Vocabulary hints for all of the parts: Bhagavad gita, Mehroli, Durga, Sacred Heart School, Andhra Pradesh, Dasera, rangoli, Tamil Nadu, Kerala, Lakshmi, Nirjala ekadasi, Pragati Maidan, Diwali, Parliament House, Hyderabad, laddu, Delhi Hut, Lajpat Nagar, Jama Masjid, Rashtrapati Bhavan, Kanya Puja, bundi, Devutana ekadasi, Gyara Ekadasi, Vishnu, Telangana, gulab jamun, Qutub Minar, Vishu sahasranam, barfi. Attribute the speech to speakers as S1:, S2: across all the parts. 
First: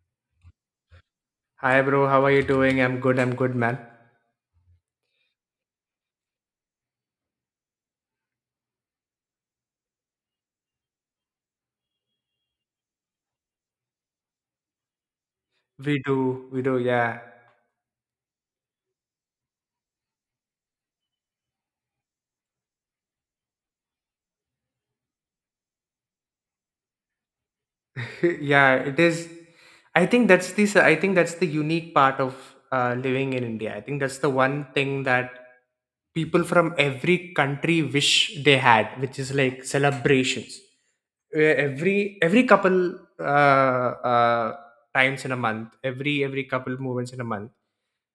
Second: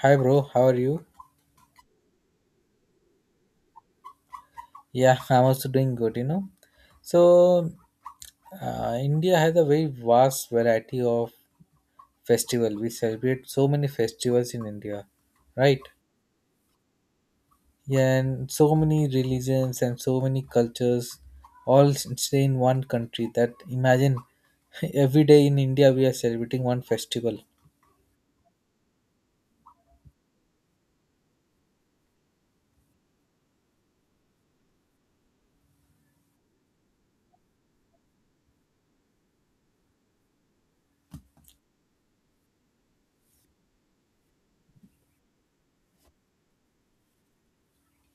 S1: Hi, bro. How are you?
S2: Hi bro, how are you doing? I'm good, man.
S1: Yeah, I'm also doing good, you know. So India has a very vast variety of festival. We celebrate so many festivals in India, right?
S2: We do, yeah.
S1: Yeah, and so many religions and so many cultures all stay in one country that imagine every day in India we are celebrating one festival.
S2: Yeah, it is. I think that's the unique part of living in India. I think that's the one thing that people from every country wish they had, which is like celebrations. Where every couple times in a month, every couple movements in a month,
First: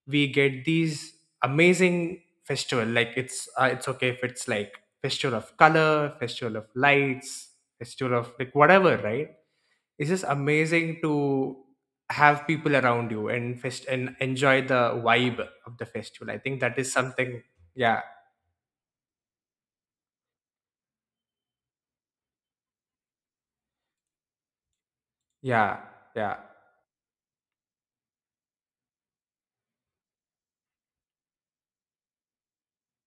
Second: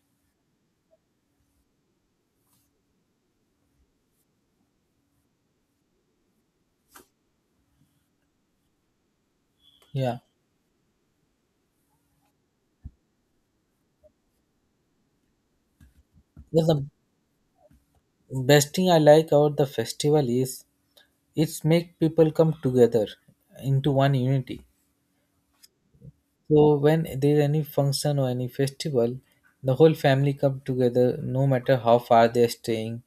S2: we get these amazing festival. Like it's okay if it's like festival of color, festival of lights, festival of like whatever, right? It's
S1: Yeah.
S2: just amazing to have people around you and enjoy the vibe of the festival. I think
S1: Well,
S2: that
S1: the
S2: is something. Yeah,
S1: best thing I like about the festival is it's make people come together into one unity.
S2: yeah, yeah.
S1: So when there's any function or any festival, the whole family come together, no matter how far they're staying,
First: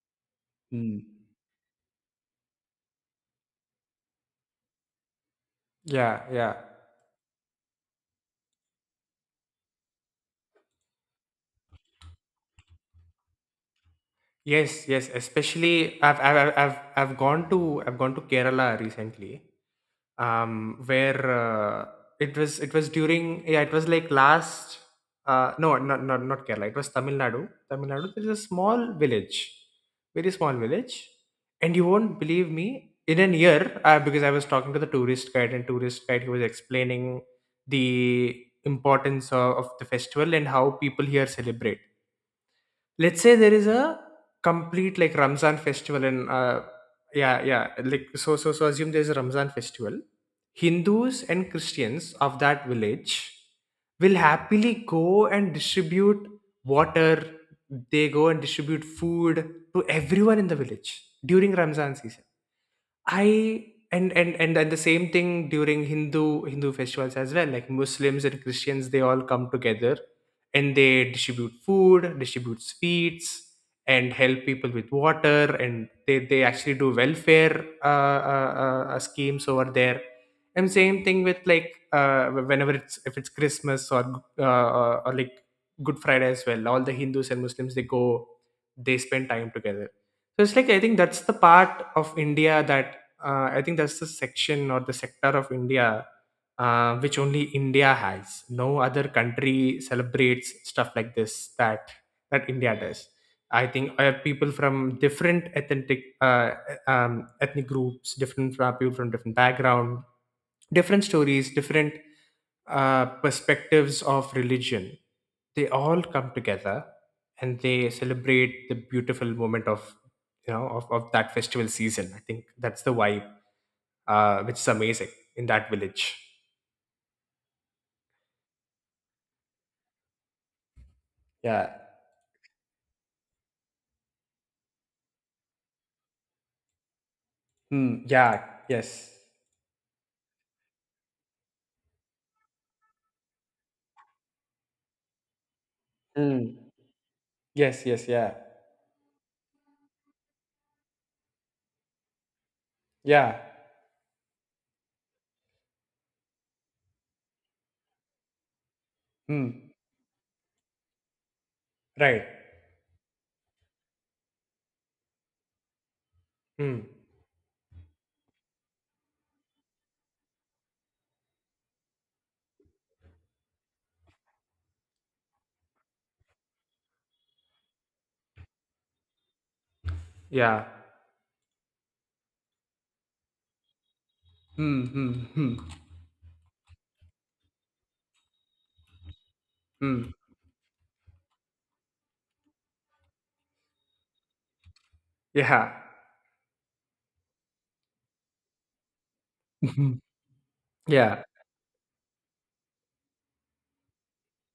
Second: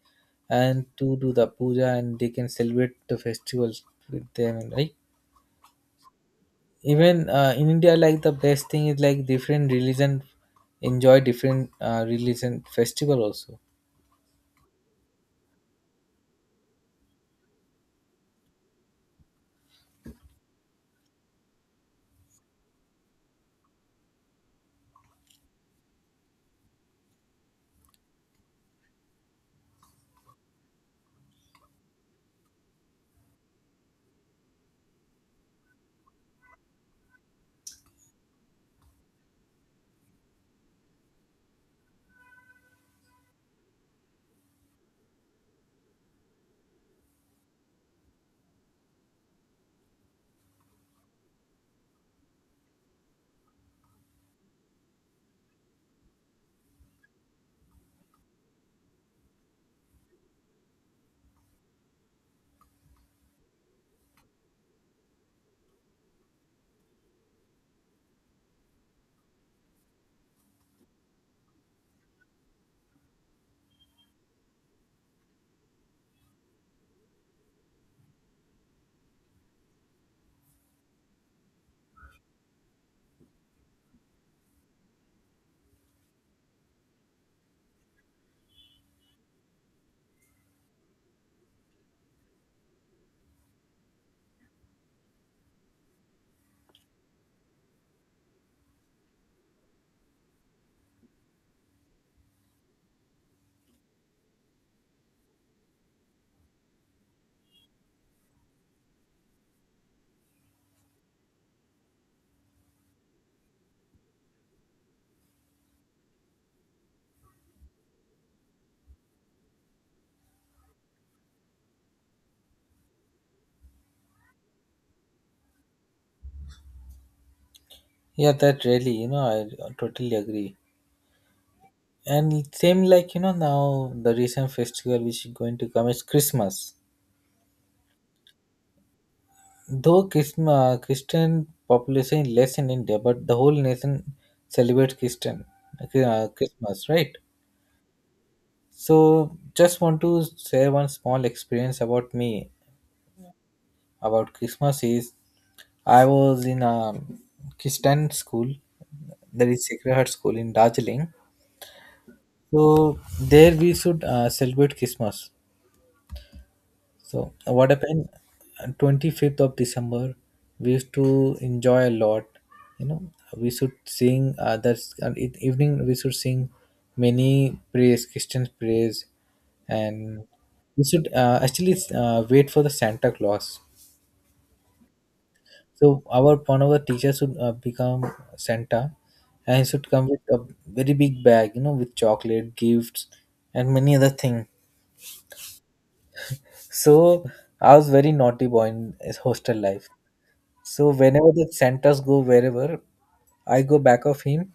S1: and
S2: Mm.
S1: to do the puja and they can celebrate the festivals with them. Right?
S2: Yeah, yeah.
S1: Even in India, like the best thing is like different religion enjoy different religion festival also.
S2: Yes, yes. Especially, I've gone to Kerala recently. um where it was during, yeah, it was like last, no, not, Kerala, it was Tamil Nadu. There is a small village, very small village, and you won't believe me in an year, because I was talking to the tourist guide, and tourist guide, he was explaining the importance of the festival and how people here celebrate. Let's say there is a complete like Ramzan festival in. Yeah, yeah, like so assume there's a Ramzan festival. Hindus and Christians of that village will happily go and distribute water. They go and distribute food to everyone in the village during Ramzan season. I and the same thing during Hindu festivals as well. Like Muslims and Christians, they all come together and they distribute food, distribute sweets, and help people with water. And they actually do welfare schemes over there. And same thing with like, whenever it's if it's Christmas or, like Good Friday as well. All the Hindus and Muslims, they go, they spend time together. So it's like, I think that's the part of India that, I think that's the section or the sector of India, which only India has. No other country celebrates stuff like this that India does. I think, people from different ethnic groups, different people from different background, different stories, different, perspectives of religion. They all come together and they celebrate the beautiful moment of you know of that festival season. I think that's the vibe, which is amazing in that village.
S1: Yeah, that really, you know, I totally agree.
S2: Yeah.
S1: And same like you know now the recent festival which is going to come is Christmas.
S2: Mm, yeah. Yes.
S1: Though Christian population is less in India, but the whole nation celebrates Christian
S2: Mm.
S1: Christmas, right?
S2: Yes. Yes. Yeah.
S1: So, just want to share one small experience about me
S2: Yeah.
S1: about Christmas. Is I was in a Christian school, that is
S2: Mm.
S1: Sacred Heart School in Darjeeling.
S2: Right.
S1: So there we should celebrate Christmas.
S2: Mm.
S1: So what happened? 25th of December, we used to enjoy a lot. You know, we should sing others. Evening we should sing many praise, Christian praise, and
S2: Yeah.
S1: we should actually wait for the Santa Claus.
S2: Mm. Mm. Mm.
S1: So our one of the teachers should become Santa, and he should come
S2: Mm.
S1: with a very big bag, you know, with chocolate, gifts, and many other things.
S2: Yeah.
S1: So I was very naughty boy in his hostel life. So
S2: Yeah.
S1: whenever the Santas go wherever, I go back of him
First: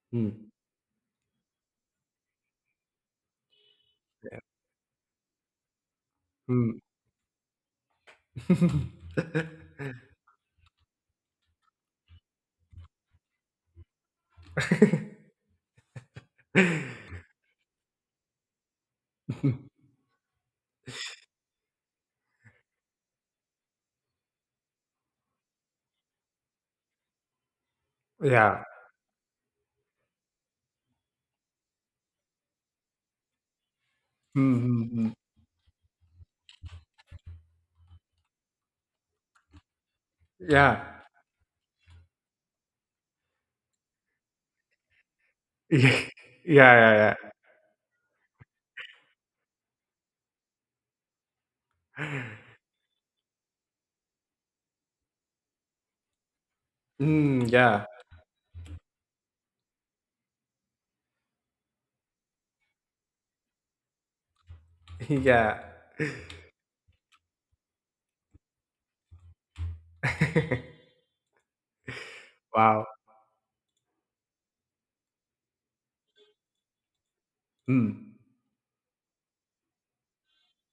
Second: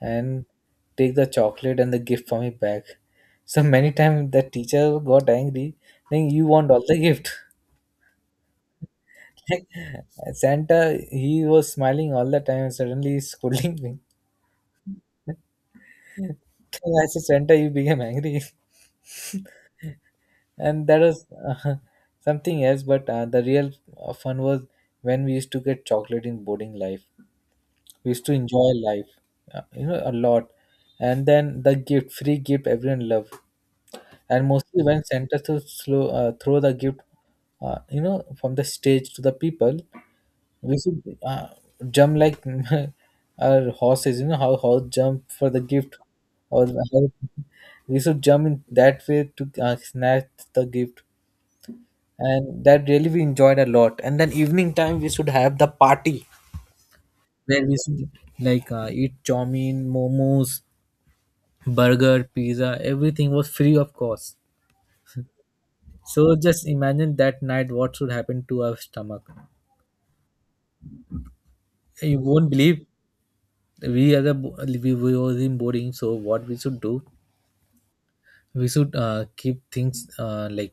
S1: and
S2: Mm.
S1: take the chocolate and the gift for me back. So many times the teacher got angry, saying you want
S2: Mm.
S1: all the gift. Like, Santa, he was smiling all the time and suddenly he's scolding me. Then I said, Santa, you became angry. And that was something else, but the real fun was when we used to get chocolate in boarding life. We used to
S2: Yeah.
S1: enjoy life you know a lot, and then the gift, free gift, everyone loved, and
S2: Mm.
S1: mostly
S2: Mm.
S1: when
S2: Mm.
S1: santa to slow, throw the gift you know from the stage to the people we
S2: Yeah.
S1: should jump like our horses, you know how horse jump for the gift
S2: Yeah.
S1: or
S2: Yeah.
S1: how-
S2: Yeah.
S1: we should jump in that way to snatch the gift, and that really we enjoyed a lot, and then evening time we should have the party
S2: Mm.
S1: where we
S2: Yeah.
S1: should like eat chowmein, momos, burger, pizza. Everything was free of cost.
S2: Yeah.
S1: So just imagine that night what should happen to our stomach. You won't believe,
S2: Wow.
S1: we are the we was in boarding. So what we should do?
S2: Mm.
S1: We should keep things like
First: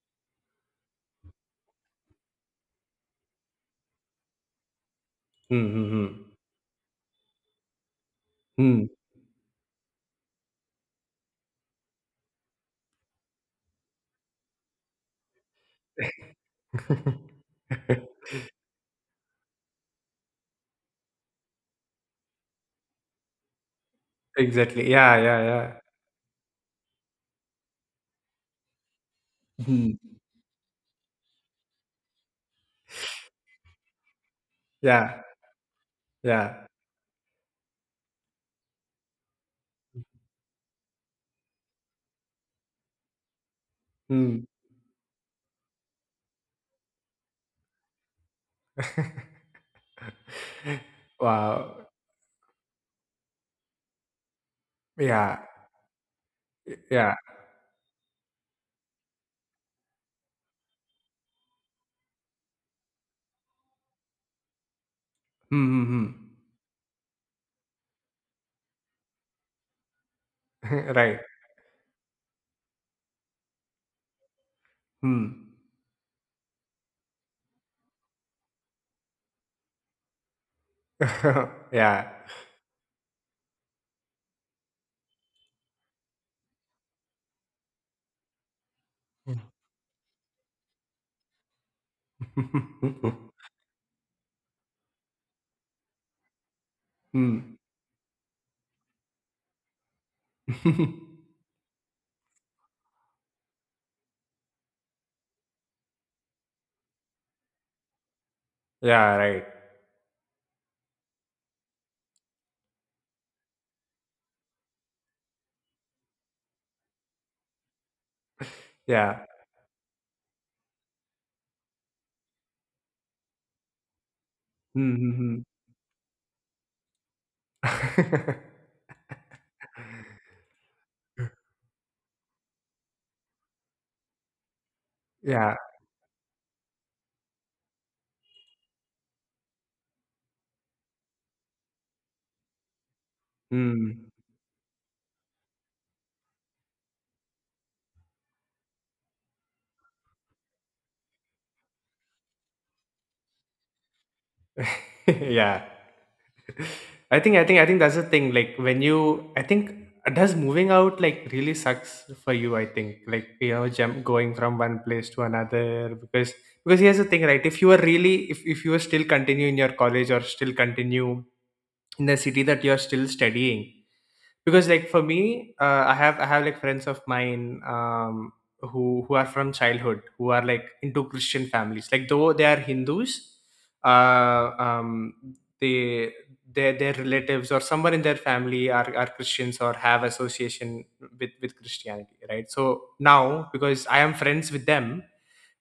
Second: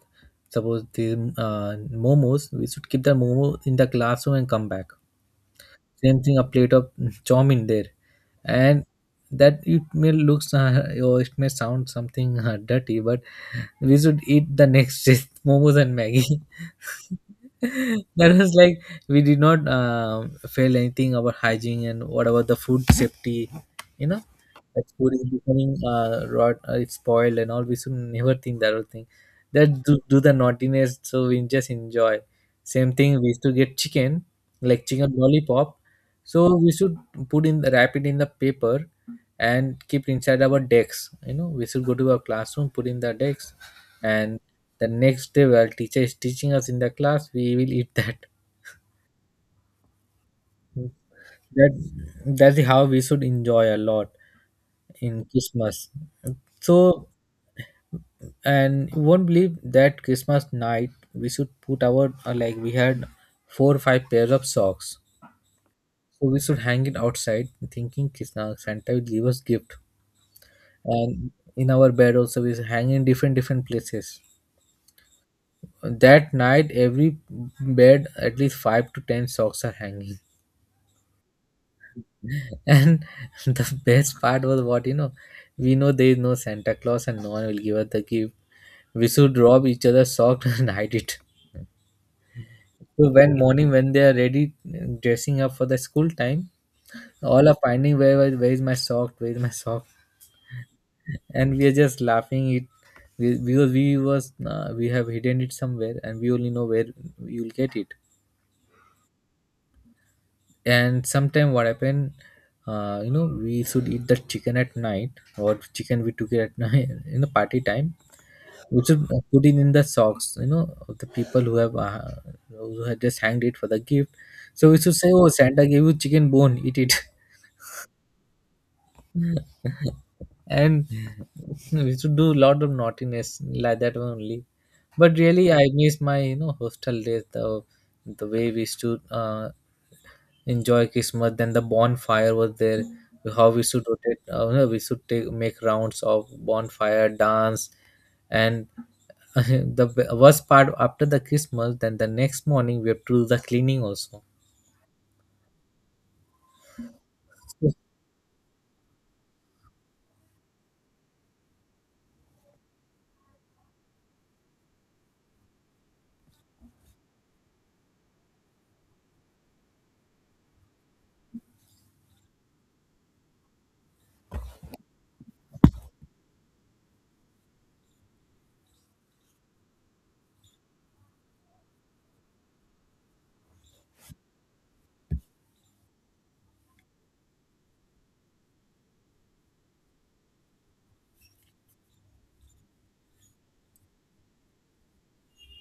S1: suppose the momos. We should keep the momo in the classroom and come back.
S2: Mm.
S1: Same
S2: Mm.
S1: thing, a plate of chowmein there, and that it may looks or it may sound something dirty, but we should eat the next day momos and maggie.
S2: Mm. Mm.
S1: That was like, we did not fail anything about hygiene and what about the food safety, you know, that
S2: Exactly.
S1: food
S2: Yeah,
S1: is
S2: yeah, yeah.
S1: becoming rot, it's spoiled and all we should never think that whole thing, that do,
S2: Mhm.
S1: do the naughtiness, so we just enjoy. Same thing, we used to get chicken, like chicken
S2: Yeah,
S1: lollipop, so
S2: yeah.
S1: we should put in the wrap it in the paper and keep inside our decks, you know, we should go to our classroom put in the decks, and
S2: Mm.
S1: the next day while teacher is teaching us in the class we will eat that. that
S2: Wow.
S1: that's how we should enjoy a lot in
S2: Yeah,
S1: Christmas. So,
S2: yeah.
S1: and you won't believe that Christmas night we should put our like, we had four or five pairs of socks,
S2: Hmm, hmm.
S1: so we should hang it outside thinking Krishna santa will give us gift,
S2: Right.
S1: and in our bed also we hang in different different places.
S2: Hmm.
S1: That night every bed at least five to ten socks are hanging.
S2: Yeah.
S1: And the best part was what, you know, we know there is no Santa Claus and no one will give us the gift. We should rob each other sock and hide it. So when morning when they are ready dressing up for the school time, all are
S2: Hmm.
S1: finding where where is my sock, where is my sock, and we are just laughing it, because we was we have hidden it somewhere and we only know where you will get it.
S2: Yeah, right.
S1: And sometime what happened, you know, we should eat the chicken at night, or chicken we took it at night in the party time. We should
S2: Yeah.
S1: put it in the socks, you know, of the people who have just hanged it for the gift. So we should
S2: Hmm,
S1: say,
S2: hmm,
S1: "Oh,
S2: hmm.
S1: Santa gave you chicken bone, eat it," and we should do a lot of naughtiness like that only. But really,
S2: Yeah.
S1: I miss my, you know, hostel days. The way we used to enjoy Christmas, then the bonfire was there. How we should
S2: Hmm.
S1: rotate, you know, we should take make rounds of bonfire dance, and the worst part after the Christmas, then the next morning we have to do the cleaning also.
S2: Yeah. I think that's the thing, like when you, I think, does moving out like really sucks for you. I think, like, you know jump going from one place to another. Because here's the thing, right? If you are still continue in your college or still continue in the city that you're still studying. Because like for me, I have like friends of mine, who are from childhood, who are like into Christian families, like though they are Hindus. Uh um they Their relatives or someone in their family are Christians or have association with Christianity, right? So now, because I am friends with them,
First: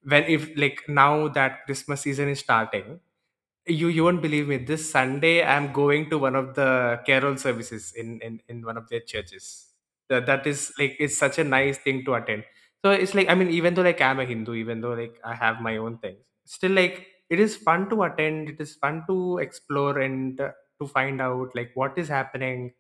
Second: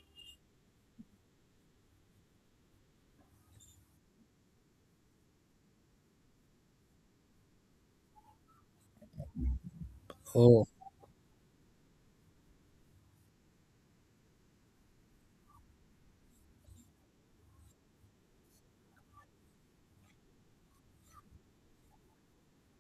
S2: when, if like, now that Christmas season is starting, you won't believe me, this Sunday I'm going to one of the carol services in one of their churches. That
S1: Oh,
S2: is like, it's such a nice thing to attend. So it's like, I mean, even though like I'm a Hindu, even though like I have my own things, still like it is fun to attend, it is fun to explore, and, to find out like what is happening,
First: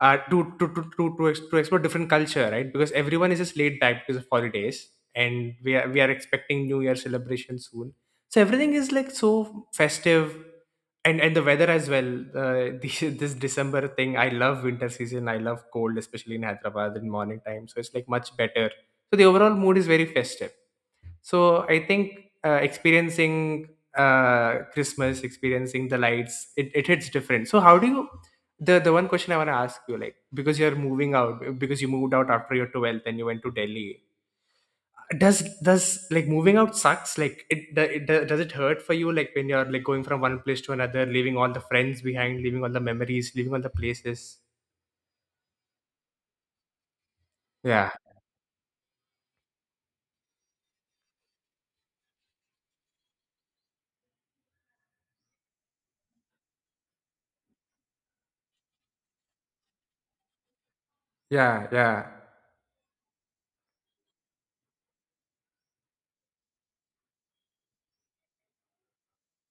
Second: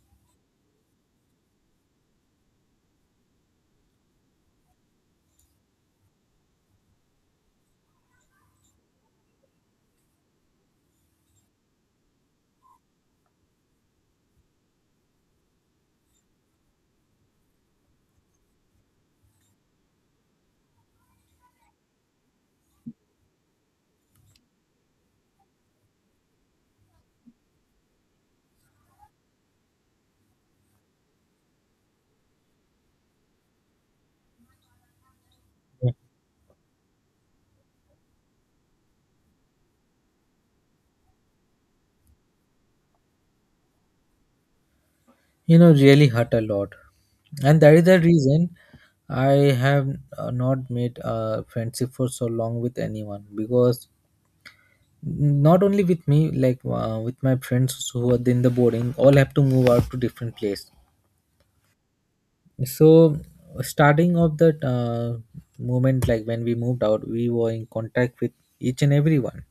S2: to explore different culture, right? Because everyone is just laid back because of holidays, and we are expecting New Year celebration soon. So everything is like so festive, and the weather as well. This December thing, I love winter season. I love cold, especially in Hyderabad in morning time. So it's like much better. So the overall mood is very festive. So I think, experiencing, Christmas, experiencing the lights, it hits different. So how do you? The one question I want to ask you, like, because you're moving out, because you moved out after your 12th and you went to Delhi. Does like moving out sucks? Like, does it hurt for you? Like when you're like going from one place to another, leaving all the friends behind, leaving all the memories, leaving all the places.
S1: you know, really hurt a lot, and that is
S2: Yeah,
S1: the reason I have not made a friendship for so long with anyone because not only with me, like with my friends who are in the boarding, all have to move out to different place.
S2: yeah, yeah.
S1: So, starting of that moment, like when we moved out, we were in contact with each and everyone.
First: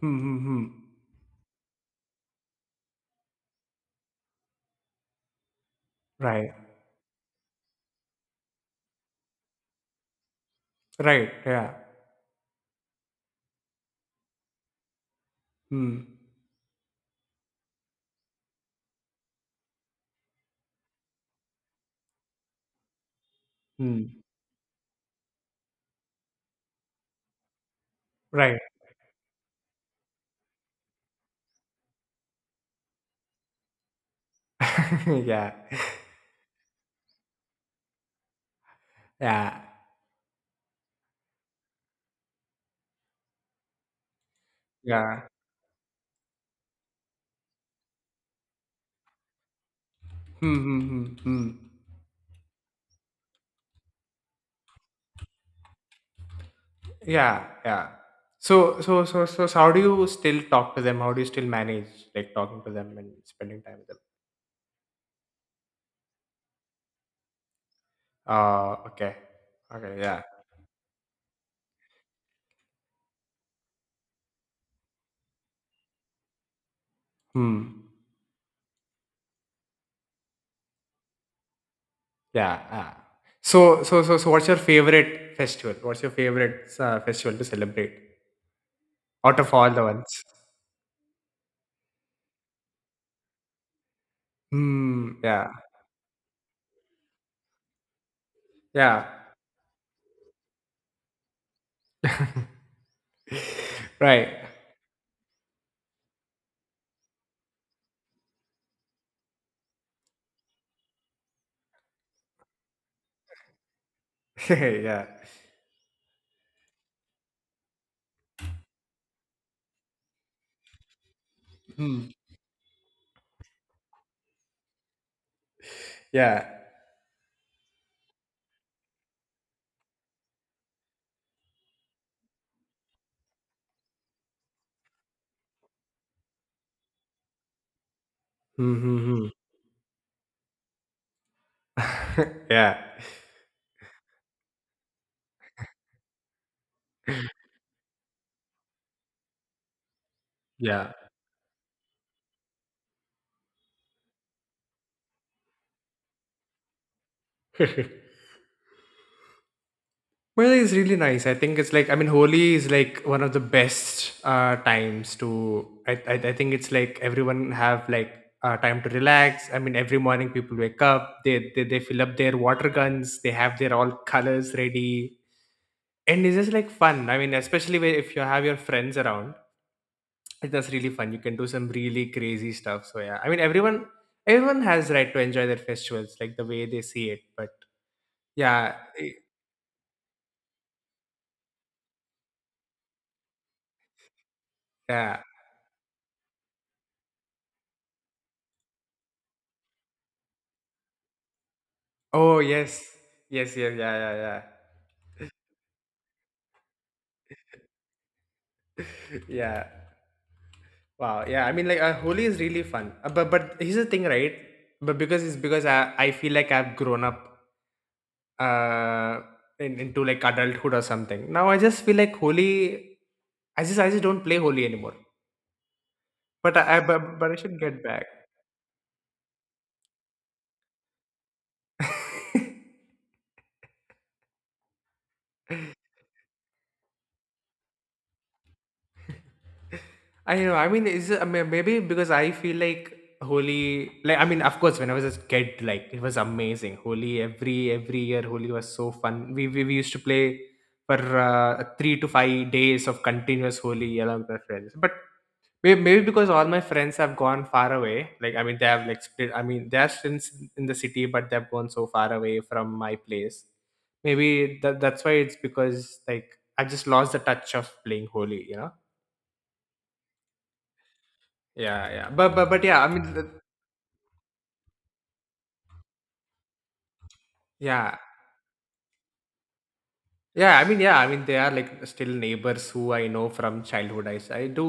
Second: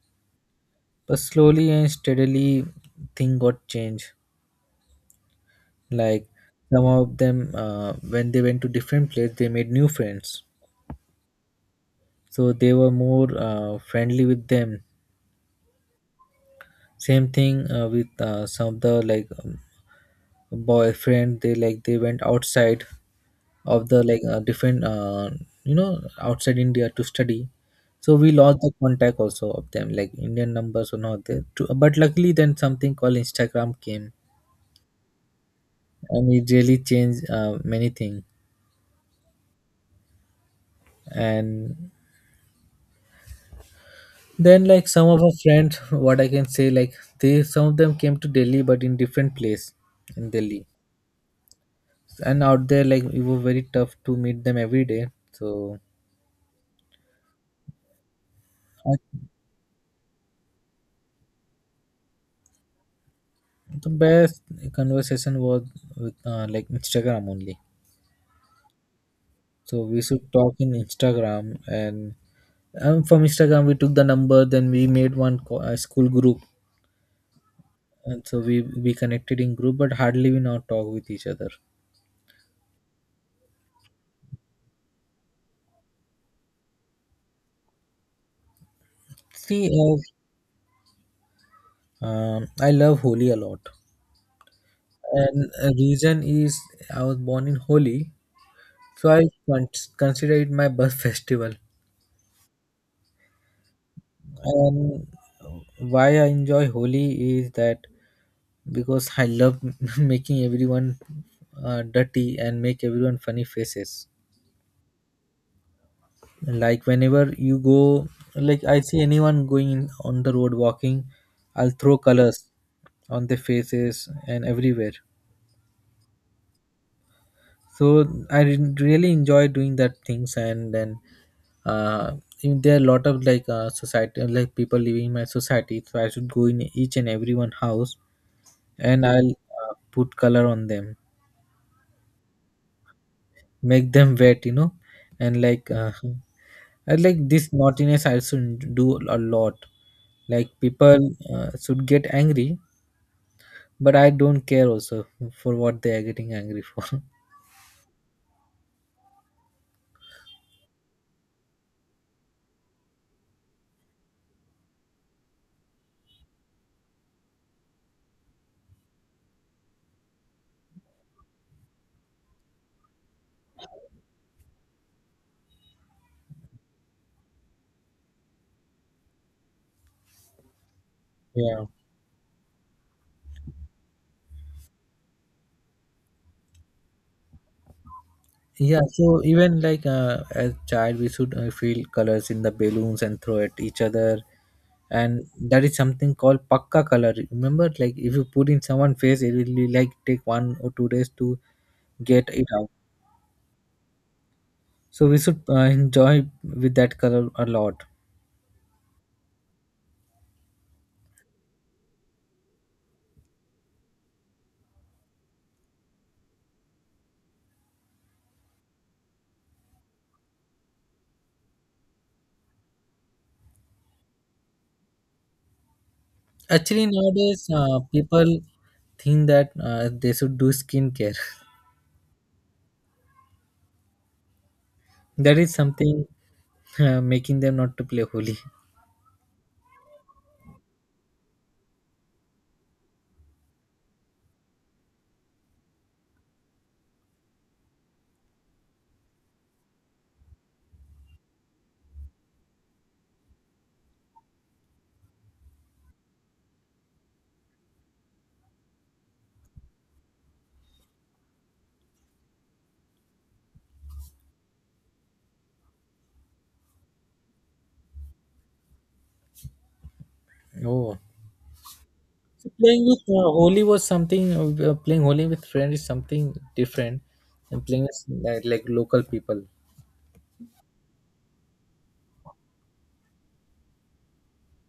S2: Hmm, hmm, hmm.
S1: But slowly and steadily, thing got changed. Like
S2: Right,
S1: some of them, when they went to different place, they made new friends.
S2: right, yeah.
S1: So they were more friendly with them.
S2: Hmm,
S1: Same thing with some of the like boyfriend. They like they went outside of the
S2: hmm.
S1: like different you know outside India to study. So we lost
S2: Right.
S1: the contact also of them, like Indian numbers were not there. To, but luckily, then something called Instagram came,
S2: Yeah.
S1: and it really changed many things.
S2: Yeah.
S1: And then like some of
S2: Yeah.
S1: our friends, what I can say, like they some of them came to Delhi but in different place in
S2: Hmm,
S1: Delhi,
S2: hmm, hmm, hmm.
S1: and out there like it was very tough to meet them every day. So
S2: Yeah, yeah.
S1: I,
S2: How do you still talk to them? How do you still manage like talking to them and spending time with
S1: the
S2: them?
S1: best conversation was with like Instagram only.
S2: Okay.
S1: So
S2: Okay,
S1: we should
S2: yeah.
S1: talk in Instagram, and from Instagram we took the number, then we made one school group,
S2: Hmm.
S1: and so we connected in group but hardly we now talk with each other.
S2: Yeah, yeah. What's your favorite festival? What's your favorite festival to celebrate out of
S1: See,
S2: all the ones?
S1: I love Holi a lot,
S2: Hmm.
S1: and
S2: Yeah.
S1: a reason is I was born in Holi,
S2: Yeah.
S1: so I consider it my birth festival.
S2: Right.
S1: And why I enjoy Holi is that because I love making everyone dirty and make everyone funny faces.
S2: Yeah.
S1: Like whenever you go, like I see anyone going on the road walking, I'll throw
S2: Hmm.
S1: colors on their faces and everywhere.
S2: Yeah.
S1: So I really enjoy doing that things, and then uh there are a lot of like society, like people living in my society, so I should go in each and every one house,
S2: Hmm. Hmm,
S1: and
S2: hmm.
S1: I'll put color on them,
S2: Yeah.
S1: make them wet, you know, and like I like this naughtiness I should do a lot. Like
S2: Yeah.
S1: people should get angry, but I don't care also for what they are getting angry for.
S2: Well, it's really nice. I think it's like, I mean, Holi is like one of the best, times to. I think it's like everyone have like, time to relax. I mean, every morning people wake up. They fill up their water guns. They have their all colors ready, and it's just like fun. I mean, especially if you have your friends around, that's really fun. You can do
S1: Yeah,
S2: some really crazy stuff. So yeah, I mean, everyone, has right to enjoy their festivals like the way they see it. But yeah.
S1: Yeah, so even like as child, we should feel colors in the balloons and throw at each other,
S2: Yeah.
S1: and that is something called pakka color. Remember, like if you put in someone's face, it will be like take 1 or 2 days to get
S2: Oh,
S1: it out.
S2: yes. Yes, yes, yeah, yeah, yeah.
S1: So we should enjoy with that color a lot.
S2: Yeah. Wow. Yeah. I mean like, Holi is really fun. But here's the thing, right? But because I feel like I've grown up, uh into like adulthood or something. Now I just feel like Holi, I just don't play Holi anymore. But I, I
S1: Actually,
S2: but, but I
S1: nowadays
S2: should get back.
S1: people think that they should do skincare. That is something making them not to play Holi.
S2: I know. I mean, is it, I mean, maybe because I feel like Holi, like, I mean, of course, when I was a kid, like it was amazing. Holi, every year, Holi was so fun. We used to play for, 3 to 5 days of continuous Holi along with my friends. But maybe because all my friends have gone far away. Like I mean, they have like split. I mean, they are still in the city, but they've gone so far away from my place. Maybe that's why it's, because like I just lost the touch of playing Holi.
S1: Oh.
S2: Yeah, yeah. But yeah,
S1: Playing
S2: I
S1: with
S2: mean
S1: Holi was something. Playing Holi with friends is something different than playing
S2: yeah.
S1: with like local people.
S2: Yeah, I mean, yeah, I mean, they are like still neighbors who I know from childhood. I do.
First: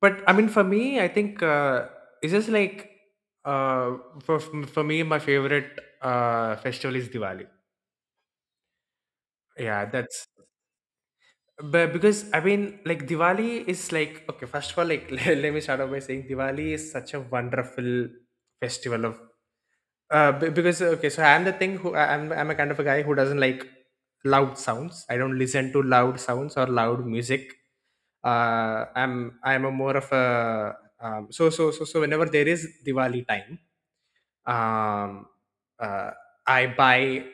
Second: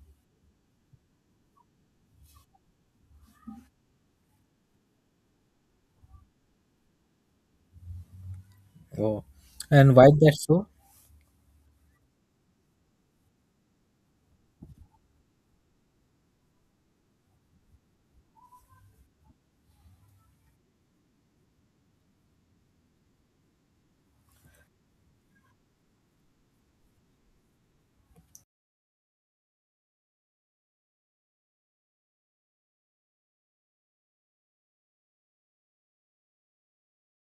S2: But I mean for me, I think, it's just like, uh for, me, my favorite, festival is Diwali.
S1: Oh,
S2: Yeah,
S1: and why
S2: that's.
S1: that so?
S2: But because I mean like Diwali is like, okay, first of all, like, let me start off by saying Diwali is such a wonderful festival of. Because, okay, so I'm the thing who, I'm a kind of a guy who doesn't like loud sounds. I don't listen to loud sounds or loud music. I'm a more of a, so whenever there is Diwali time, um, uh, I buy,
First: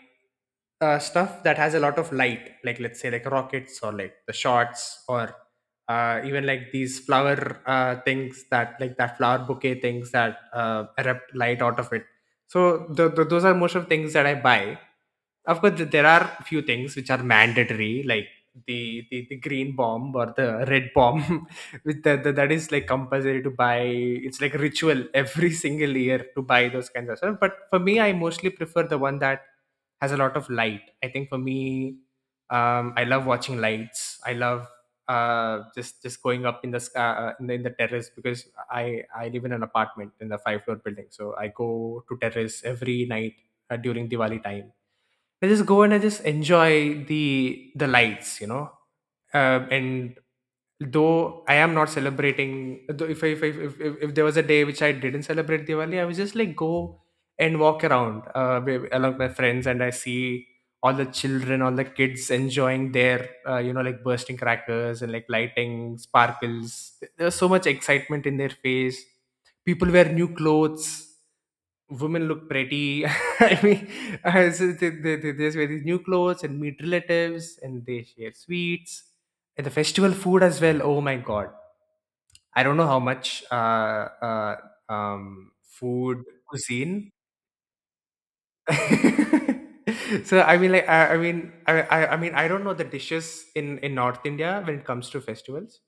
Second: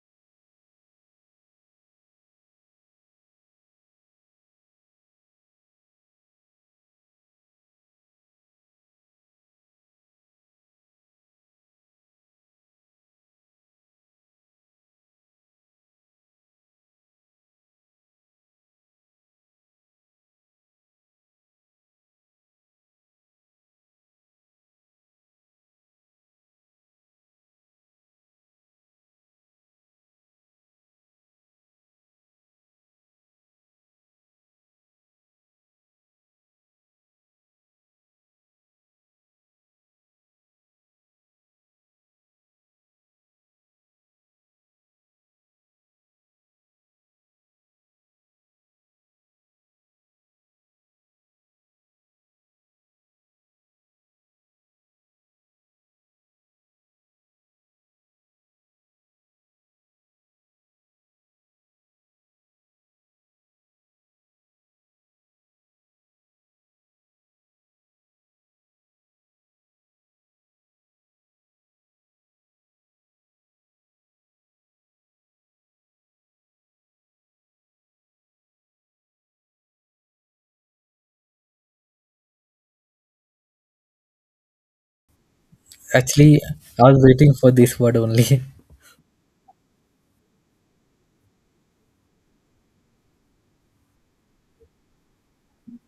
S2: stuff that has a lot of light, like let's say like rockets or like the shots or, even like these flower, things that like, that flower bouquet things that, erupt light out of it. So the, those are most of things that I buy. Of course, there are few things which are mandatory, like the green bomb or the red bomb, with the, that is like compulsory to buy. It's like ritual every single year to buy those kinds of stuff. But for me, I mostly prefer the one that has a lot of light. I think for me, I love watching lights. I love just going up in the sky in the terrace because I live in an apartment in the five floor building, so I go to terrace every night during Diwali time. I just go and I just enjoy the lights. And though I am not celebrating, though if, I, if, I, if there was a day which I didn't celebrate Diwali, I was just like go and walk around along my friends, and I see all the children, all the kids enjoying their like bursting crackers and like lighting sparkles. There was so much excitement in their face. People wear new clothes, women look pretty. I mean, so they just wear these new clothes and meet relatives, and they share sweets and the festival food as well. Oh my god! I don't know how much food
S1: Actually, I was
S2: cuisine.
S1: waiting for this word only.
S2: so I mean, like I mean, I mean, I don't know the dishes in North India when it comes to festivals.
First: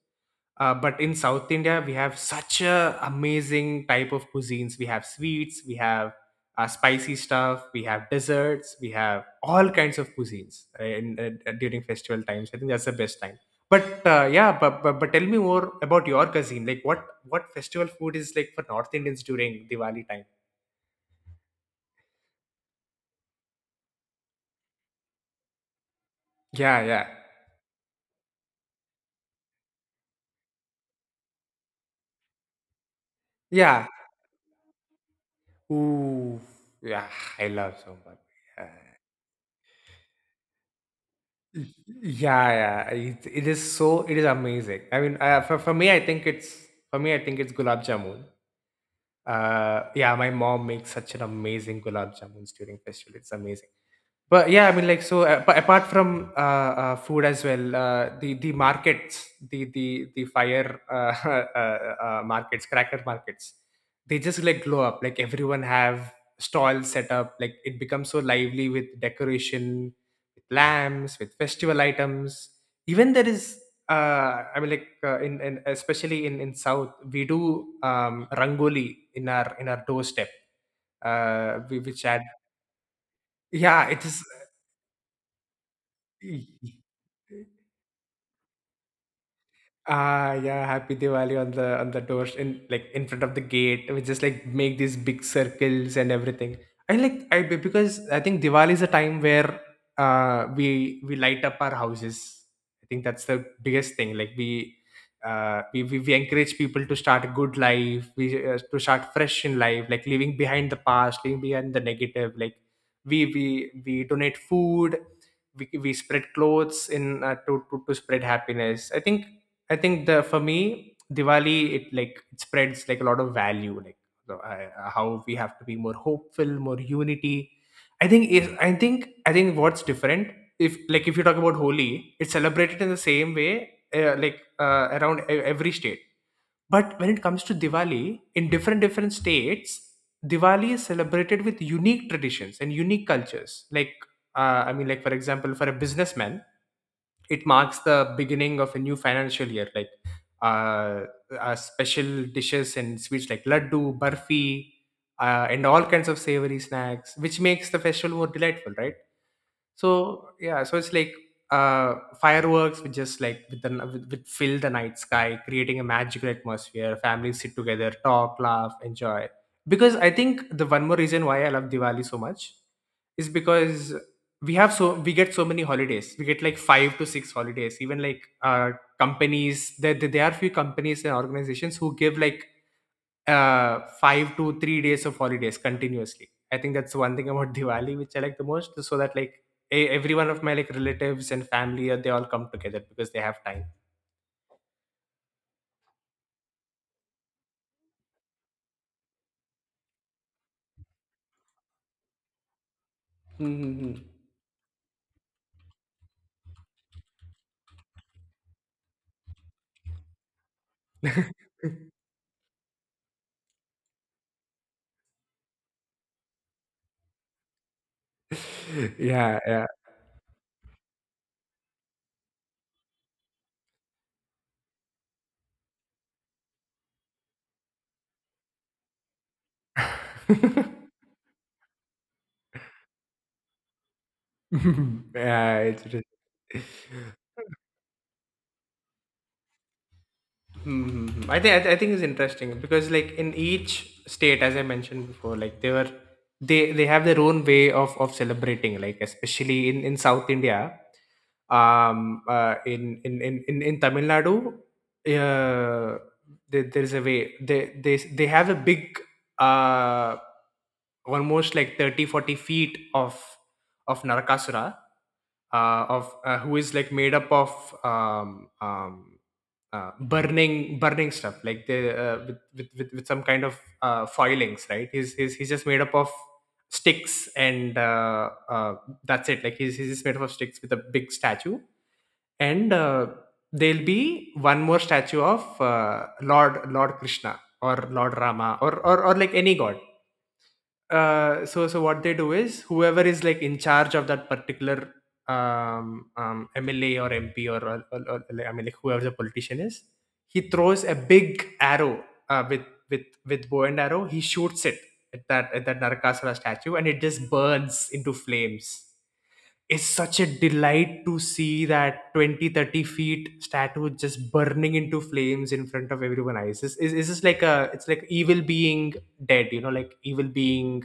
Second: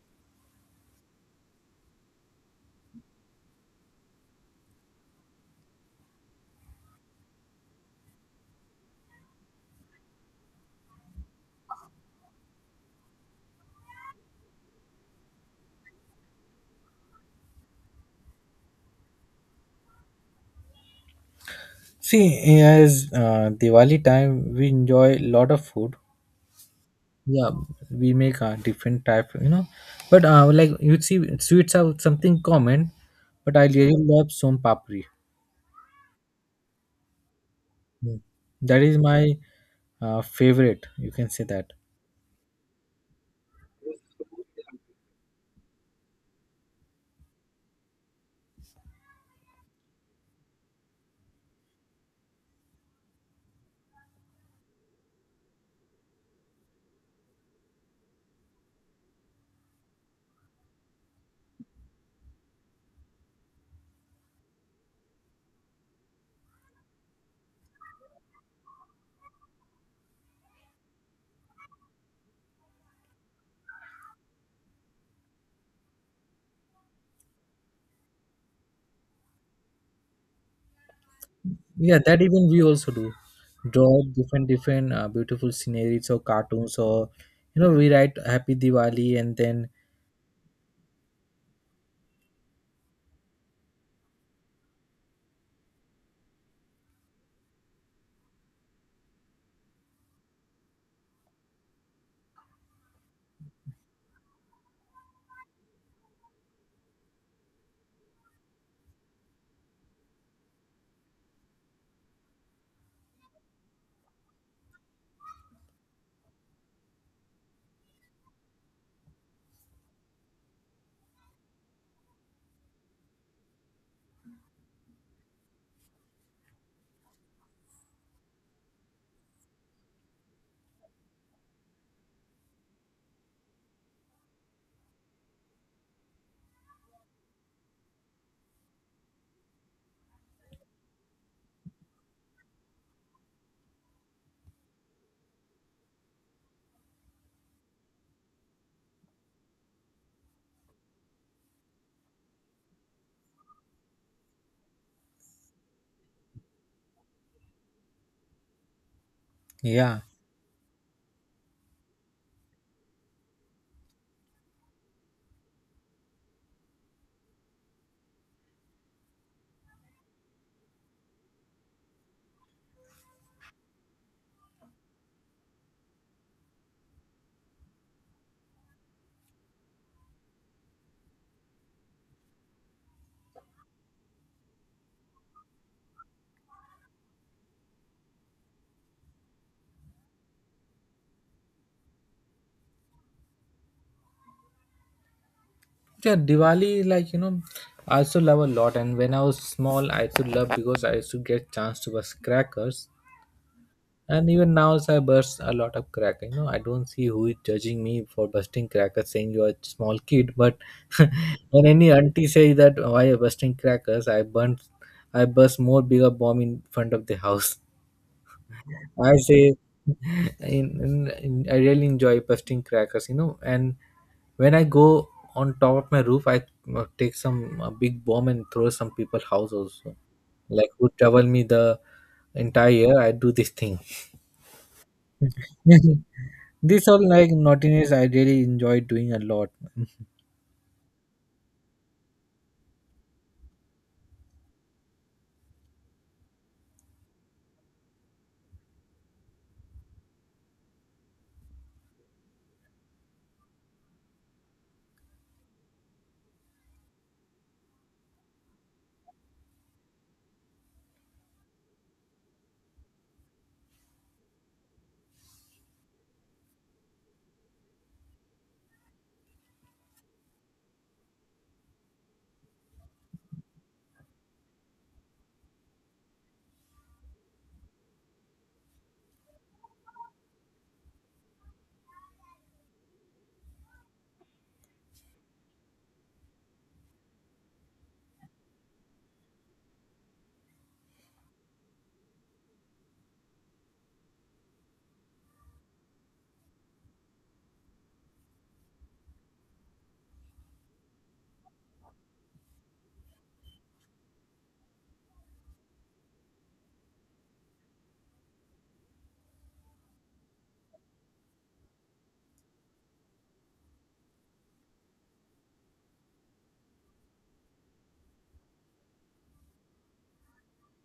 S2: But in South India, we have such a amazing type of cuisines. We have sweets, we have spicy stuff, we have desserts, we have all kinds of cuisines during festival times. I think that's the best time. But yeah, but tell me more about your cuisine. Like what festival food is like for North Indians during Diwali time?
S1: See, as Diwali time, we enjoy a lot of food.
S2: Yeah, yeah,
S1: Yeah, we make a different type, you know. But like you see, sweets are something common. But I
S2: yeah.
S1: really love som papri.
S2: Ooh, yeah. I love so much.
S1: Mm.
S2: Yeah.
S1: That is my favorite. You can say that.
S2: Y- Yeah, yeah. It is so it is amazing. I mean, for me, I think it's for me, I think it's gulab jamun. Yeah, my mom makes such an amazing gulab jamuns during festival. It's amazing. But but apart from food as well, the markets, the fire markets, cracker markets, they just like glow up. Like everyone have stalls set up. Like it becomes so lively with decoration, with lamps, with festival items. Even there is, I mean, like in especially in South, we do rangoli in our doorstep,
S1: Yeah,
S2: which
S1: that
S2: had
S1: even we also do.
S2: yeah, it
S1: Draw different beautiful sceneries or
S2: is.
S1: cartoons, or you know, we write Happy Diwali. And then
S2: Ah, yeah, happy Diwali on the doors, in like in front of the gate. We just like make these big circles and everything. I like because I think Diwali is a time where we light up our houses. I think that's the biggest thing. Like we we encourage people to start a good life. We to start fresh in life, like leaving behind the past, leaving behind the negative. Like we we donate food. We spread clothes in to spread happiness. I think the for me Diwali it like it spreads like a lot of value, like how we have to be more hopeful, more unity. I think is I think what's different, if like if you talk about Holi, it's celebrated in the same way around every state. But when it comes to Diwali, in different different states, Diwali is celebrated with unique traditions and unique cultures. Like for example, for a businessman, it marks the beginning of a new financial year, like uh, special dishes and sweets like laddu barfi, and all kinds of savory snacks which makes the festival more delightful, right?
S1: yeah,
S2: So yeah, so it's like uh fireworks which just like with fill the night sky, creating a magical atmosphere. Families sit together, talk, laugh, enjoy, because I think the one more reason why I love Diwali so much is because we have so we get so many holidays. We get like five to six holidays, even like companies, there are few companies and organizations who give like 5 to 3 days of holidays continuously. I think that's one thing about Diwali which I like the most, so that like every one of my like relatives and family, they all come together because they have time.
S1: yeah, Diwali, like you know, I also love a lot. And when I was small, I used to love because I used to get chance to bust crackers. And even now, so I burst a lot of cracker, you know. I don't see who is judging me for busting crackers, saying you're a small kid. But when any auntie say that why you're busting crackers, I burst more bigger bomb in front of the house. I
S2: Yeah,
S1: say,
S2: yeah.
S1: in, in, I really enjoy busting crackers, you know. And when I go on top of my roof, I take some big bomb and throw some people house also. Like who trouble me the entire year, I do this thing.
S2: Yeah, it's true.
S1: This all like naughtiness I really enjoy doing a lot.
S2: Hmm. Hmm, hmm. I think it's interesting because like in each state, as I mentioned before, like they have their own way of celebrating. Like especially in South India, in Tamil Nadu, uh, there's a way they have a big, uh almost like 30-40 feet of narakasura, of who is like made up of um, um, burning burning stuff, like the, with some kind of foilings, right? He's, he's just made up of sticks, and that's it. Like he's just made up of sticks with a big statue, and there'll be one more statue of lord krishna or lord rama, or like any god. So what they do is whoever is like in charge of that particular MLA or MP or like, I mean like whoever the politician is, he throws a big arrow, with with bow and arrow. He shoots it at that, at that Narakasura statue, and it just burns into flames. It's such a delight to see that 20-30 feet statue just burning into flames in front of everyone else. It's just like a, it's like evil being dead, like evil being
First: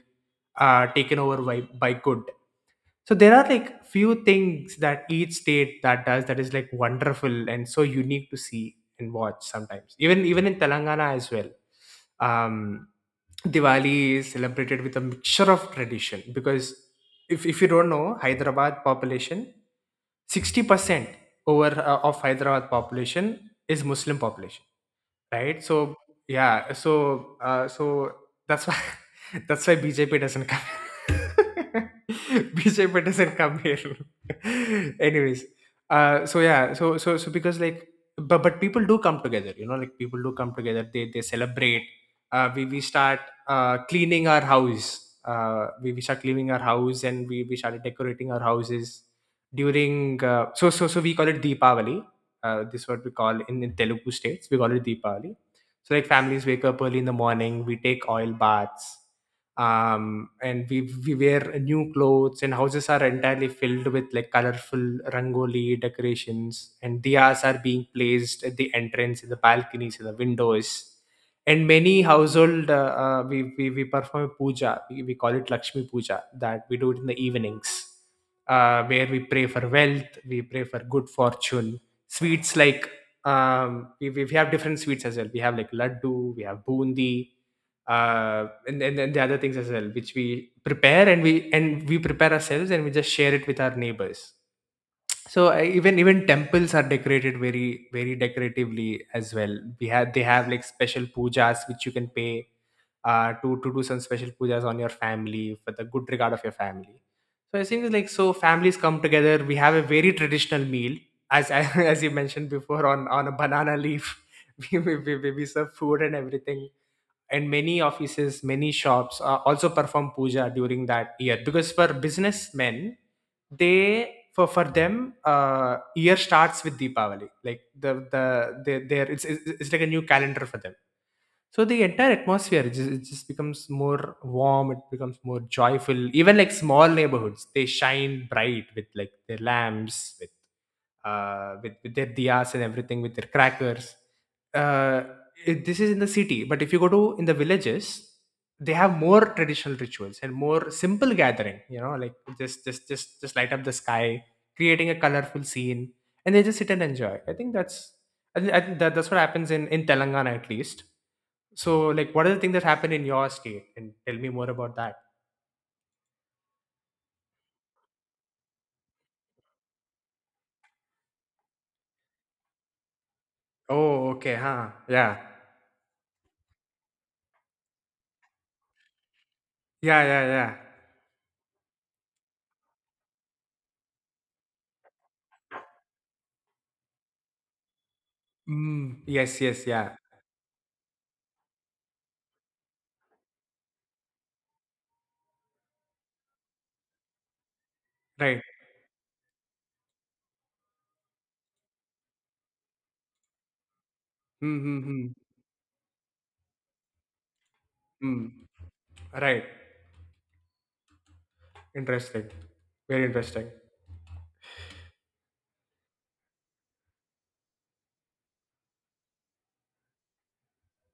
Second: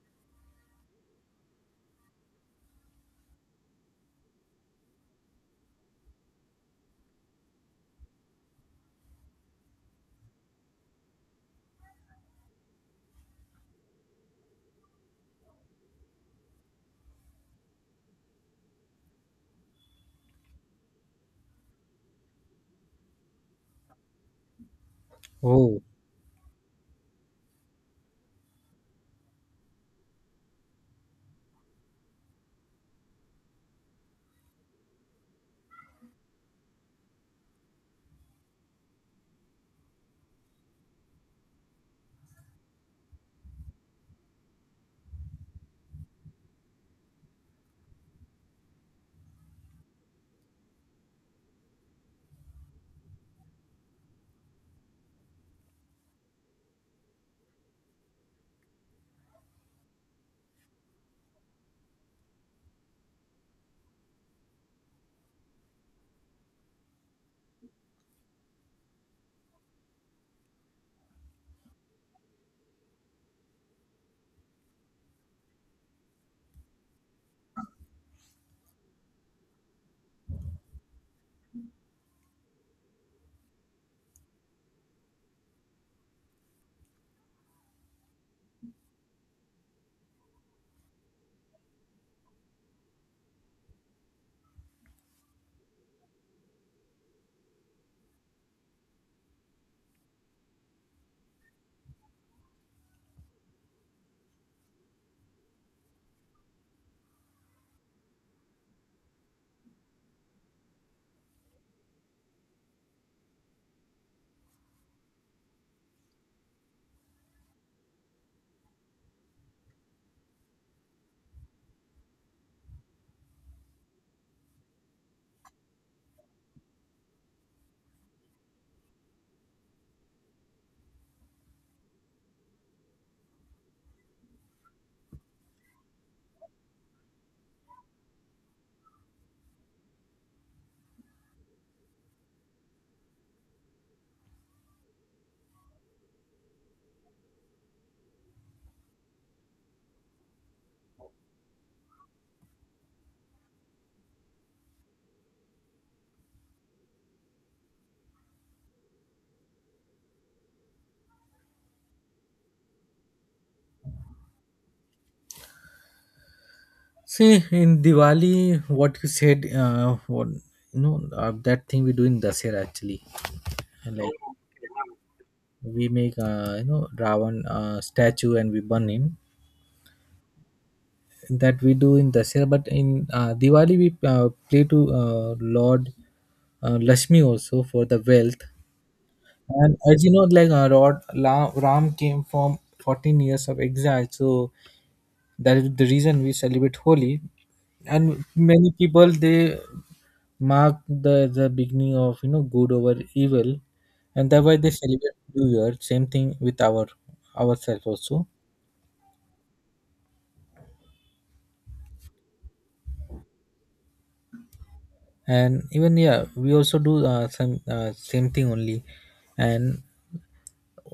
S2: taken over by good. So there are like few things that each state that does that is like wonderful and so unique to see and watch sometimes. Even even in Telangana as well. Um, Diwali is celebrated with a mixture of tradition, because if you don't know Hyderabad population, 60% over, of Hyderabad population is Muslim population. Right?
S1: Oh,
S2: So yeah, so so that's why that's why BJP doesn't come. BJP doesn't come here. Anyways, so yeah, because like, but people do come together. You know, like people do come together. They celebrate. We start cleaning our house. We start cleaning our house, and we started decorating our houses during we call it Deepavali. This is what we call in Telugu states, we call it Deepavali. So like families wake up early in the morning, we take oil baths, um, and we wear new clothes, and houses are entirely filled with like colorful rangoli decorations, and diyas are being placed at the entrance, in the balconies, in the windows. And many household, we perform a puja. We call it Lakshmi puja. That we do it in the evenings, where we pray for wealth, we pray for good fortune, sweets like we have different sweets as well. We have like laddu, we have bundi, and then the other things as well, which we prepare and we prepare ourselves and we just share it with our neighbors. So even even temples are decorated very very decoratively as well. We have they have like special pujas which you can pay to do some special pujas on your family for the good regard of your family. So I think like so families come together. We have a very traditional meal, as as you mentioned before, on a banana leaf. We serve food and everything, and many offices many shops also perform puja during that year, because for businessmen they for them year starts with deepavali, like the they it's like a new calendar for them. So the entire atmosphere, it just becomes more warm, it becomes more joyful. Even like small neighborhoods, they shine bright with like their lamps, with with their diyas and everything, with their crackers, uh, it, this is in the city. But if you go to in the villages, they have more traditional rituals and more simple gathering, like just light up the sky, creating a colorful scene, and they just sit and enjoy. I think that's, I think that, that's what happens in telangana at least. So like what are the things that happen in your state, and tell me more about that.
S1: see, in Diwali, what you said, that thing we do in Dasera actually,
S2: Oh,
S1: like
S2: okay, huh, yeah.
S1: we make you know, ravan statue, and we burn him.
S2: Yeah, yeah, yeah.
S1: That we do in Dasera. But in Diwali we play to Lord Lashmi also for the wealth.
S2: Mm, yes, yes,
S1: And
S2: yeah.
S1: as you know, like Ram came from 14 years of exile, so that is the reason we celebrate Holi. And
S2: Right.
S1: many people, they mark the beginning of, you know, good over evil. And that's why they
S2: Mm-hmm, mm, mm,
S1: celebrate new year, same thing with our ourselves
S2: mm,
S1: also.
S2: mm. Right. Interesting. Very interesting.
S1: And even yeah, we also do some same thing only. And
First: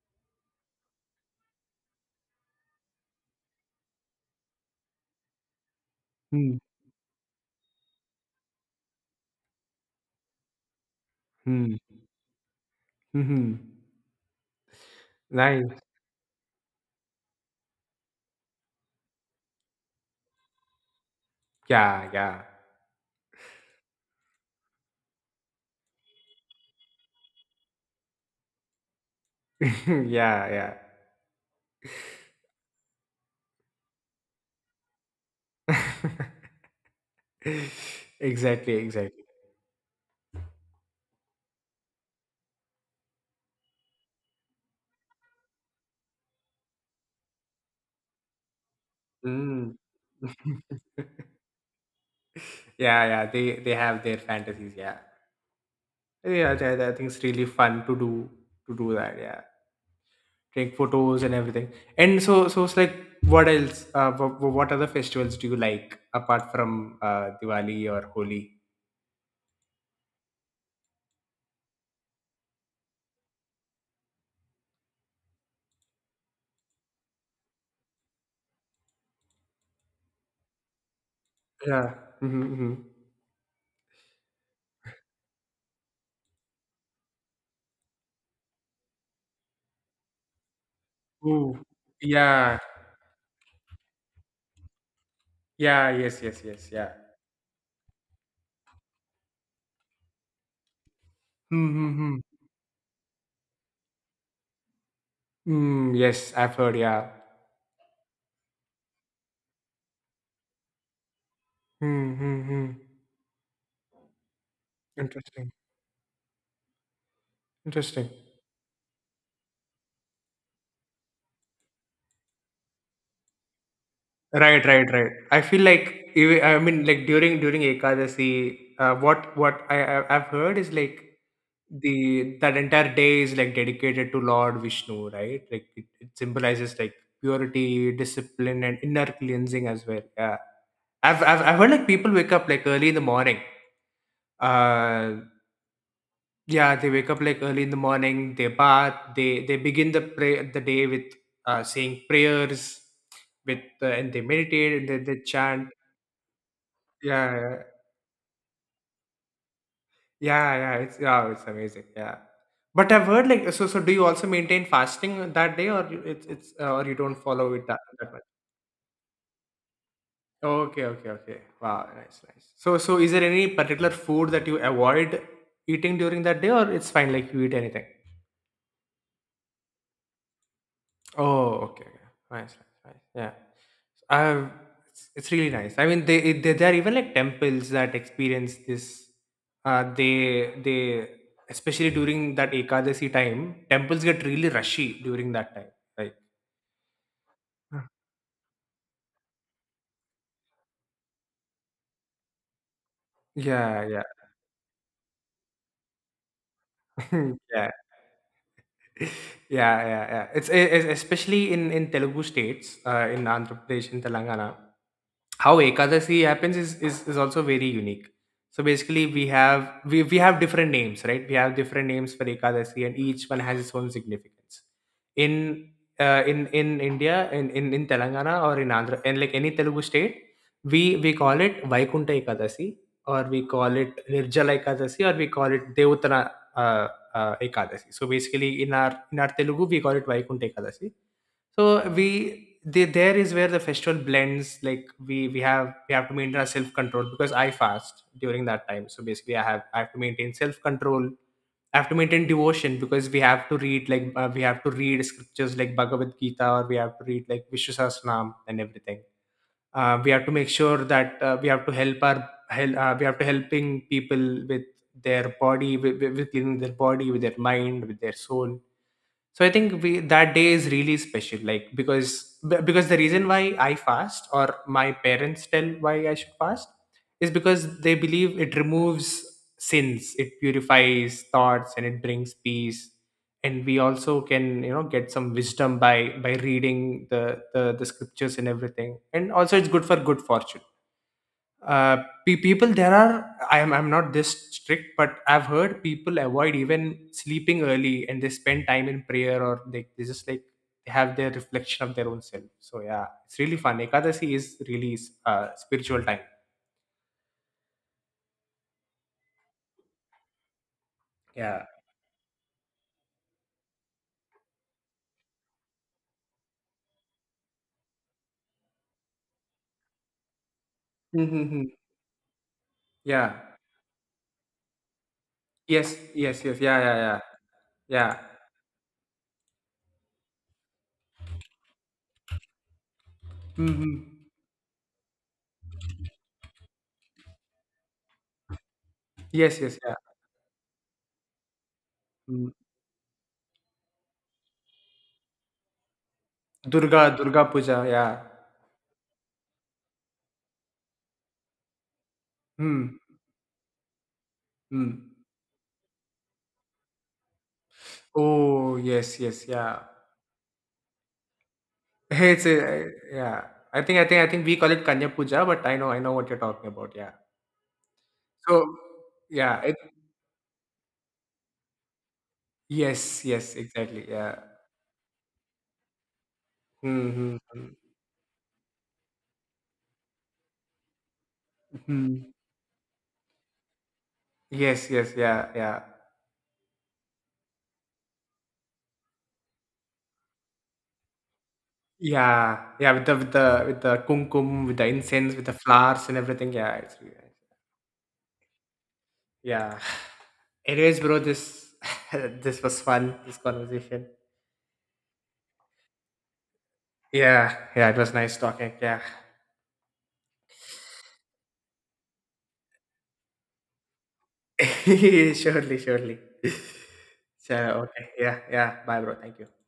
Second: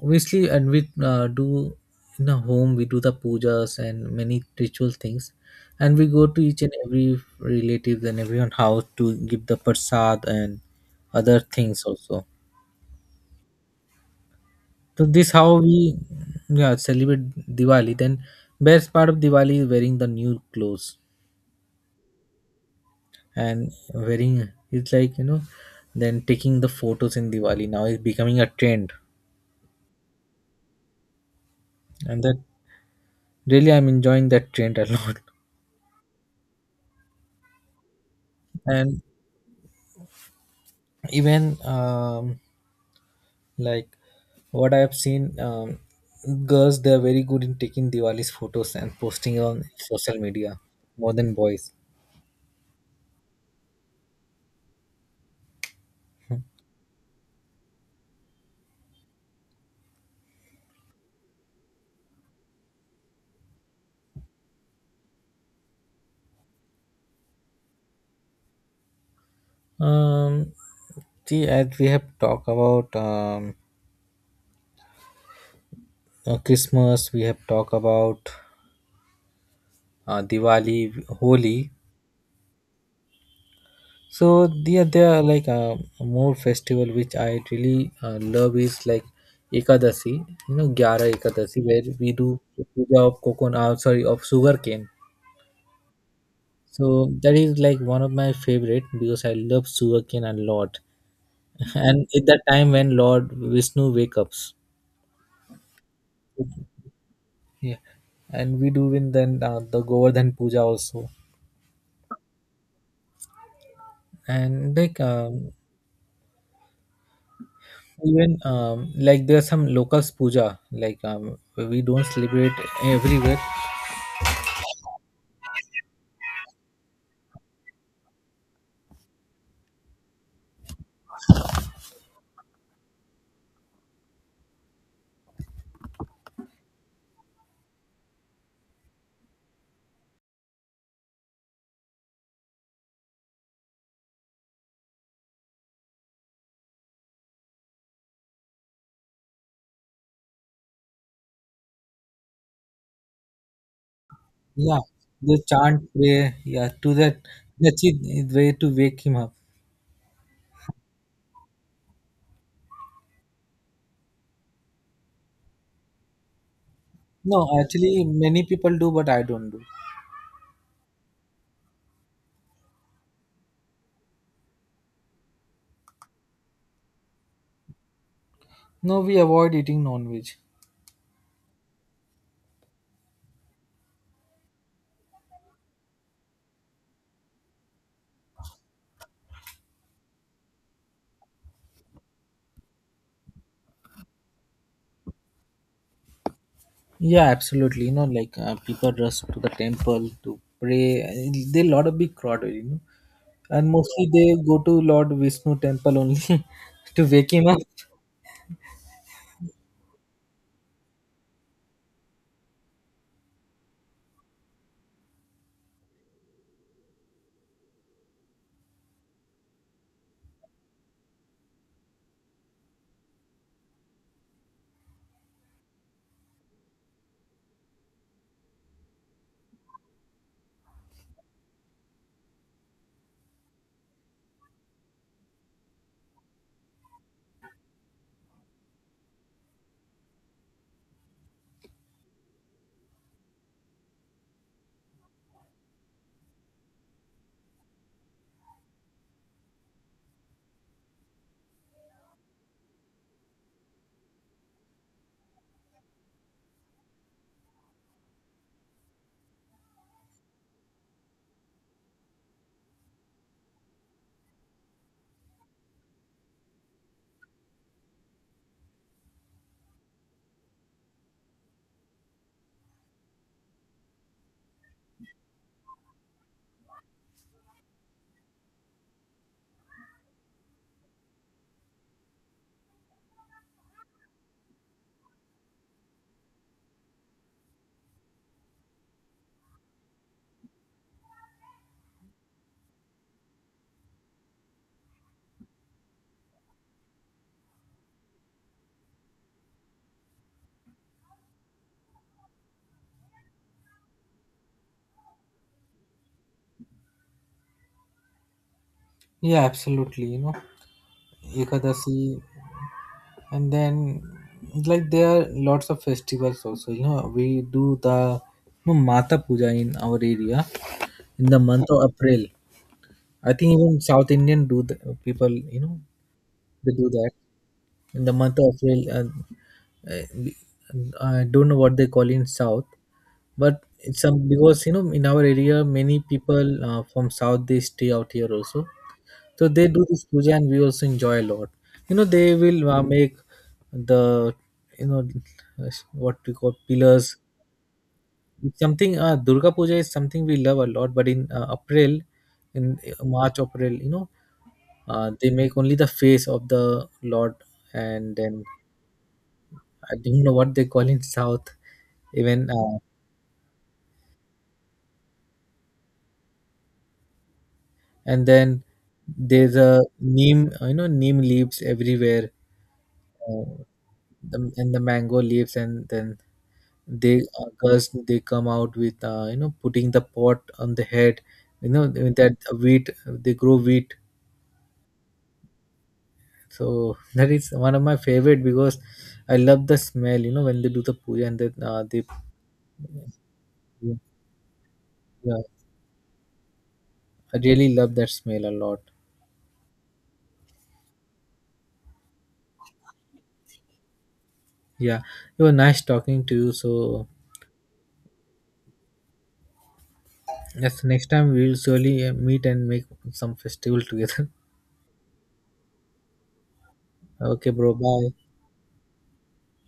S1: obviously, and we do in a home, we do the pujas and many ritual things. And we go to
S2: Hmm.
S1: each and every relative and everyone house to give the prasad and other
S2: Hmm.
S1: things also.
S2: Hmm.
S1: So this how we,
S2: Nice.
S1: yeah, celebrate diwali. Then best part of diwali is wearing the new clothes.
S2: Yeah. Yeah.
S1: And wearing, it's like, you know, then taking the photos in diwali now is becoming a trend.
S2: Yeah. Yeah.
S1: And that, really I'm enjoying that trend a lot.
S2: Exactly.
S1: And
S2: Exactly.
S1: even like, what I have seen, girls, they are very good in taking diwali's photos and posting on
S2: Mm.
S1: social media, more than boys.
S2: Yeah. Yeah. They have their fantasies. Yeah. Yeah. I think it's really fun to do that. Yeah. Take photos and everything. And so it's like, what else? What other festivals do you like apart from Diwali or Holi?
S1: um see, as we have talked about, christmas, we have talked about, diwali, holi.
S2: Yeah. Mm-hmm.
S1: So there are like more festival which I really love is like Ekadasi, you know, Gyara
S2: Oh,
S1: Ekadasi, where we do
S2: yeah.
S1: puja of coconut, sorry, of sugarcane.
S2: Yeah, yes, yes, yes, yeah.
S1: So that is like one of my favorite because I love sugarcane a lot,
S2: Hmm, hmm,
S1: and at
S2: hmm.
S1: that time when Lord Vishnu wakes up,
S2: Hmm, yes, I've heard, yeah.
S1: yeah. And we do in then the Govardhan puja also.
S2: Hmm, hmm, hmm.
S1: And like
S2: Interesting. Interesting.
S1: even like, there are some locals puja like we don't celebrate everywhere.
S2: Right, right, right. I feel like I mean, like, during Ekadasi, I've heard is like, the that entire day is like dedicated to Lord Vishnu, right? Like it symbolizes like purity, discipline, and inner cleansing as well. Yeah, I've heard like people wake up like early in the morning, uh, yeah, they wake up like early in the morning, they bath, they begin the day with saying prayers with and they meditate
S1: Yeah,
S2: and they
S1: they
S2: chant.
S1: chant pray. Yeah, to that,
S2: Yeah, yeah,
S1: that's it way to wake him up.
S2: yeah, yeah, it's amazing. Yeah. But I've heard like, so do you also maintain fasting that day, or you don't follow
S1: No,
S2: it that,
S1: actually,
S2: that much?
S1: many people do, but I don't do.
S2: Okay, okay, okay. Wow, nice, nice. So is there any particular food that you avoid eating during that day, or it's fine, like you eat anything?
S1: No, we avoid eating non-veg.
S2: Oh, okay, okay. Nice, nice, nice. Yeah. I have, it's really nice. I mean, they there are even like temples that experience this. They especially during that Ekadasi time, temples get really rushy during that time. Like
S1: Yeah, absolutely. You know, like people rush to the temple to pray. And there are a lot of big crowd, you know, and
S2: yeah, yeah,
S1: mostly they go to Lord Vishnu temple only to wake him up.
S2: yeah, yeah, yeah, yeah. It's especially in Telugu states, in Andhra Pradesh, in Telangana. How Ekadasi happens is also very unique. So basically, we have different names, right? We have different names for Ekadasi, and each one has its own significance in india in Telangana, or in Andhra, and like any Telugu state, we call it Vaikunta Ekadasi, or we call it Nirjala Ekadasi, or we call it Devutana, uh, Ekadasi. So basically, in our Telugu, we call it Vaikunta Ekadasi. So there is where the festival blends, like, we have to maintain our self control, because I fast during that time. So basically, I have to maintain self control. I have to maintain devotion, because we have to read, like, we have to read scriptures like Bhagavad Gita, or we have to read, like, Vishu Sahasranam and everything. We have to make sure that we have to helping people with their body, with cleaning their body, with their mind, with their soul. So I think we that day is really special, like, because the reason why I fast, or my parents tell why I should fast, is because they believe it removes sins, it purifies thoughts, and it brings peace. And we also can, get some wisdom by reading the scriptures and everything. And also, it's good for good fortune. uh People, there are I'm not this strict, but I've heard people avoid even sleeping early, and they spend time in prayer, or they just, like, they have their reflection of their own self. So yeah, it's really fun. Ekadasi is really spiritual time.
S1: Yeah, absolutely, you know,
S2: Yeah.
S1: Ekadasi. And then, like, there are lots of festivals also, you know, we do the, you know, mata puja in our area in the month
S2: Mm-hmm.
S1: of april. I
S2: Yeah,
S1: think even south indian do the people, you know,
S2: yes, yes, yes,
S1: they
S2: yeah,
S1: do
S2: yeah,
S1: that
S2: yeah,
S1: in the
S2: yeah.
S1: month of april. And uh, we- I don't know what they call in south, but
S2: Mm-hmm.
S1: it's some. Because you know, in our area, many people, from south they stay out here also. So
S2: Yes,
S1: they
S2: yes,
S1: do
S2: yeah.
S1: this puja and we also enjoy a lot. You know, they
S2: Mm.
S1: will make the, you know, what we call
S2: durga
S1: pillars.
S2: durga Puja. Yeah.
S1: It's something, durga puja is something we love a lot, but in april, in
S2: Hmm.
S1: march april, you know,
S2: Hmm.
S1: they make only the face of the lord. And then
S2: Oh, yes, yes, yeah.
S1: I don't know what they call in south.
S2: Hey,
S1: Even
S2: yeah. I think we call it Kanya Puja, but I know what you're talking about. Yeah.
S1: and then
S2: So
S1: there's
S2: yeah,
S1: a neem, you know, neem leaves everywhere.
S2: yes, yes,
S1: Oh,
S2: exactly. Yeah.
S1: the, and the mango leaves. And then they,
S2: Mm-hmm.
S1: girls, they come out with, you know, putting the pot on the head, you know,
S2: Hmm.
S1: that wheat, they grow wheat.
S2: Yes, yes, yeah, yeah.
S1: So that is one of my favorite, because I love the smell, you know, when they do the puja. And then they,
S2: Yeah, yeah, with the kumkum, with the incense,
S1: yeah,
S2: with the flowers and everything. Yeah, it's really nice.
S1: I really love that smell a lot.
S2: Yeah. Anyways, bro, this this was fun, this conversation.
S1: Yeah, it was nice talking to you. So
S2: Yeah, yeah, it was nice talking. Yeah.
S1: yes, next time we'll surely meet and make some festival together.
S2: Surely, surely.
S1: Okay,
S2: So,
S1: bro,
S2: okay.
S1: bye.
S2: Yeah, yeah. Bye, bro. Thank you.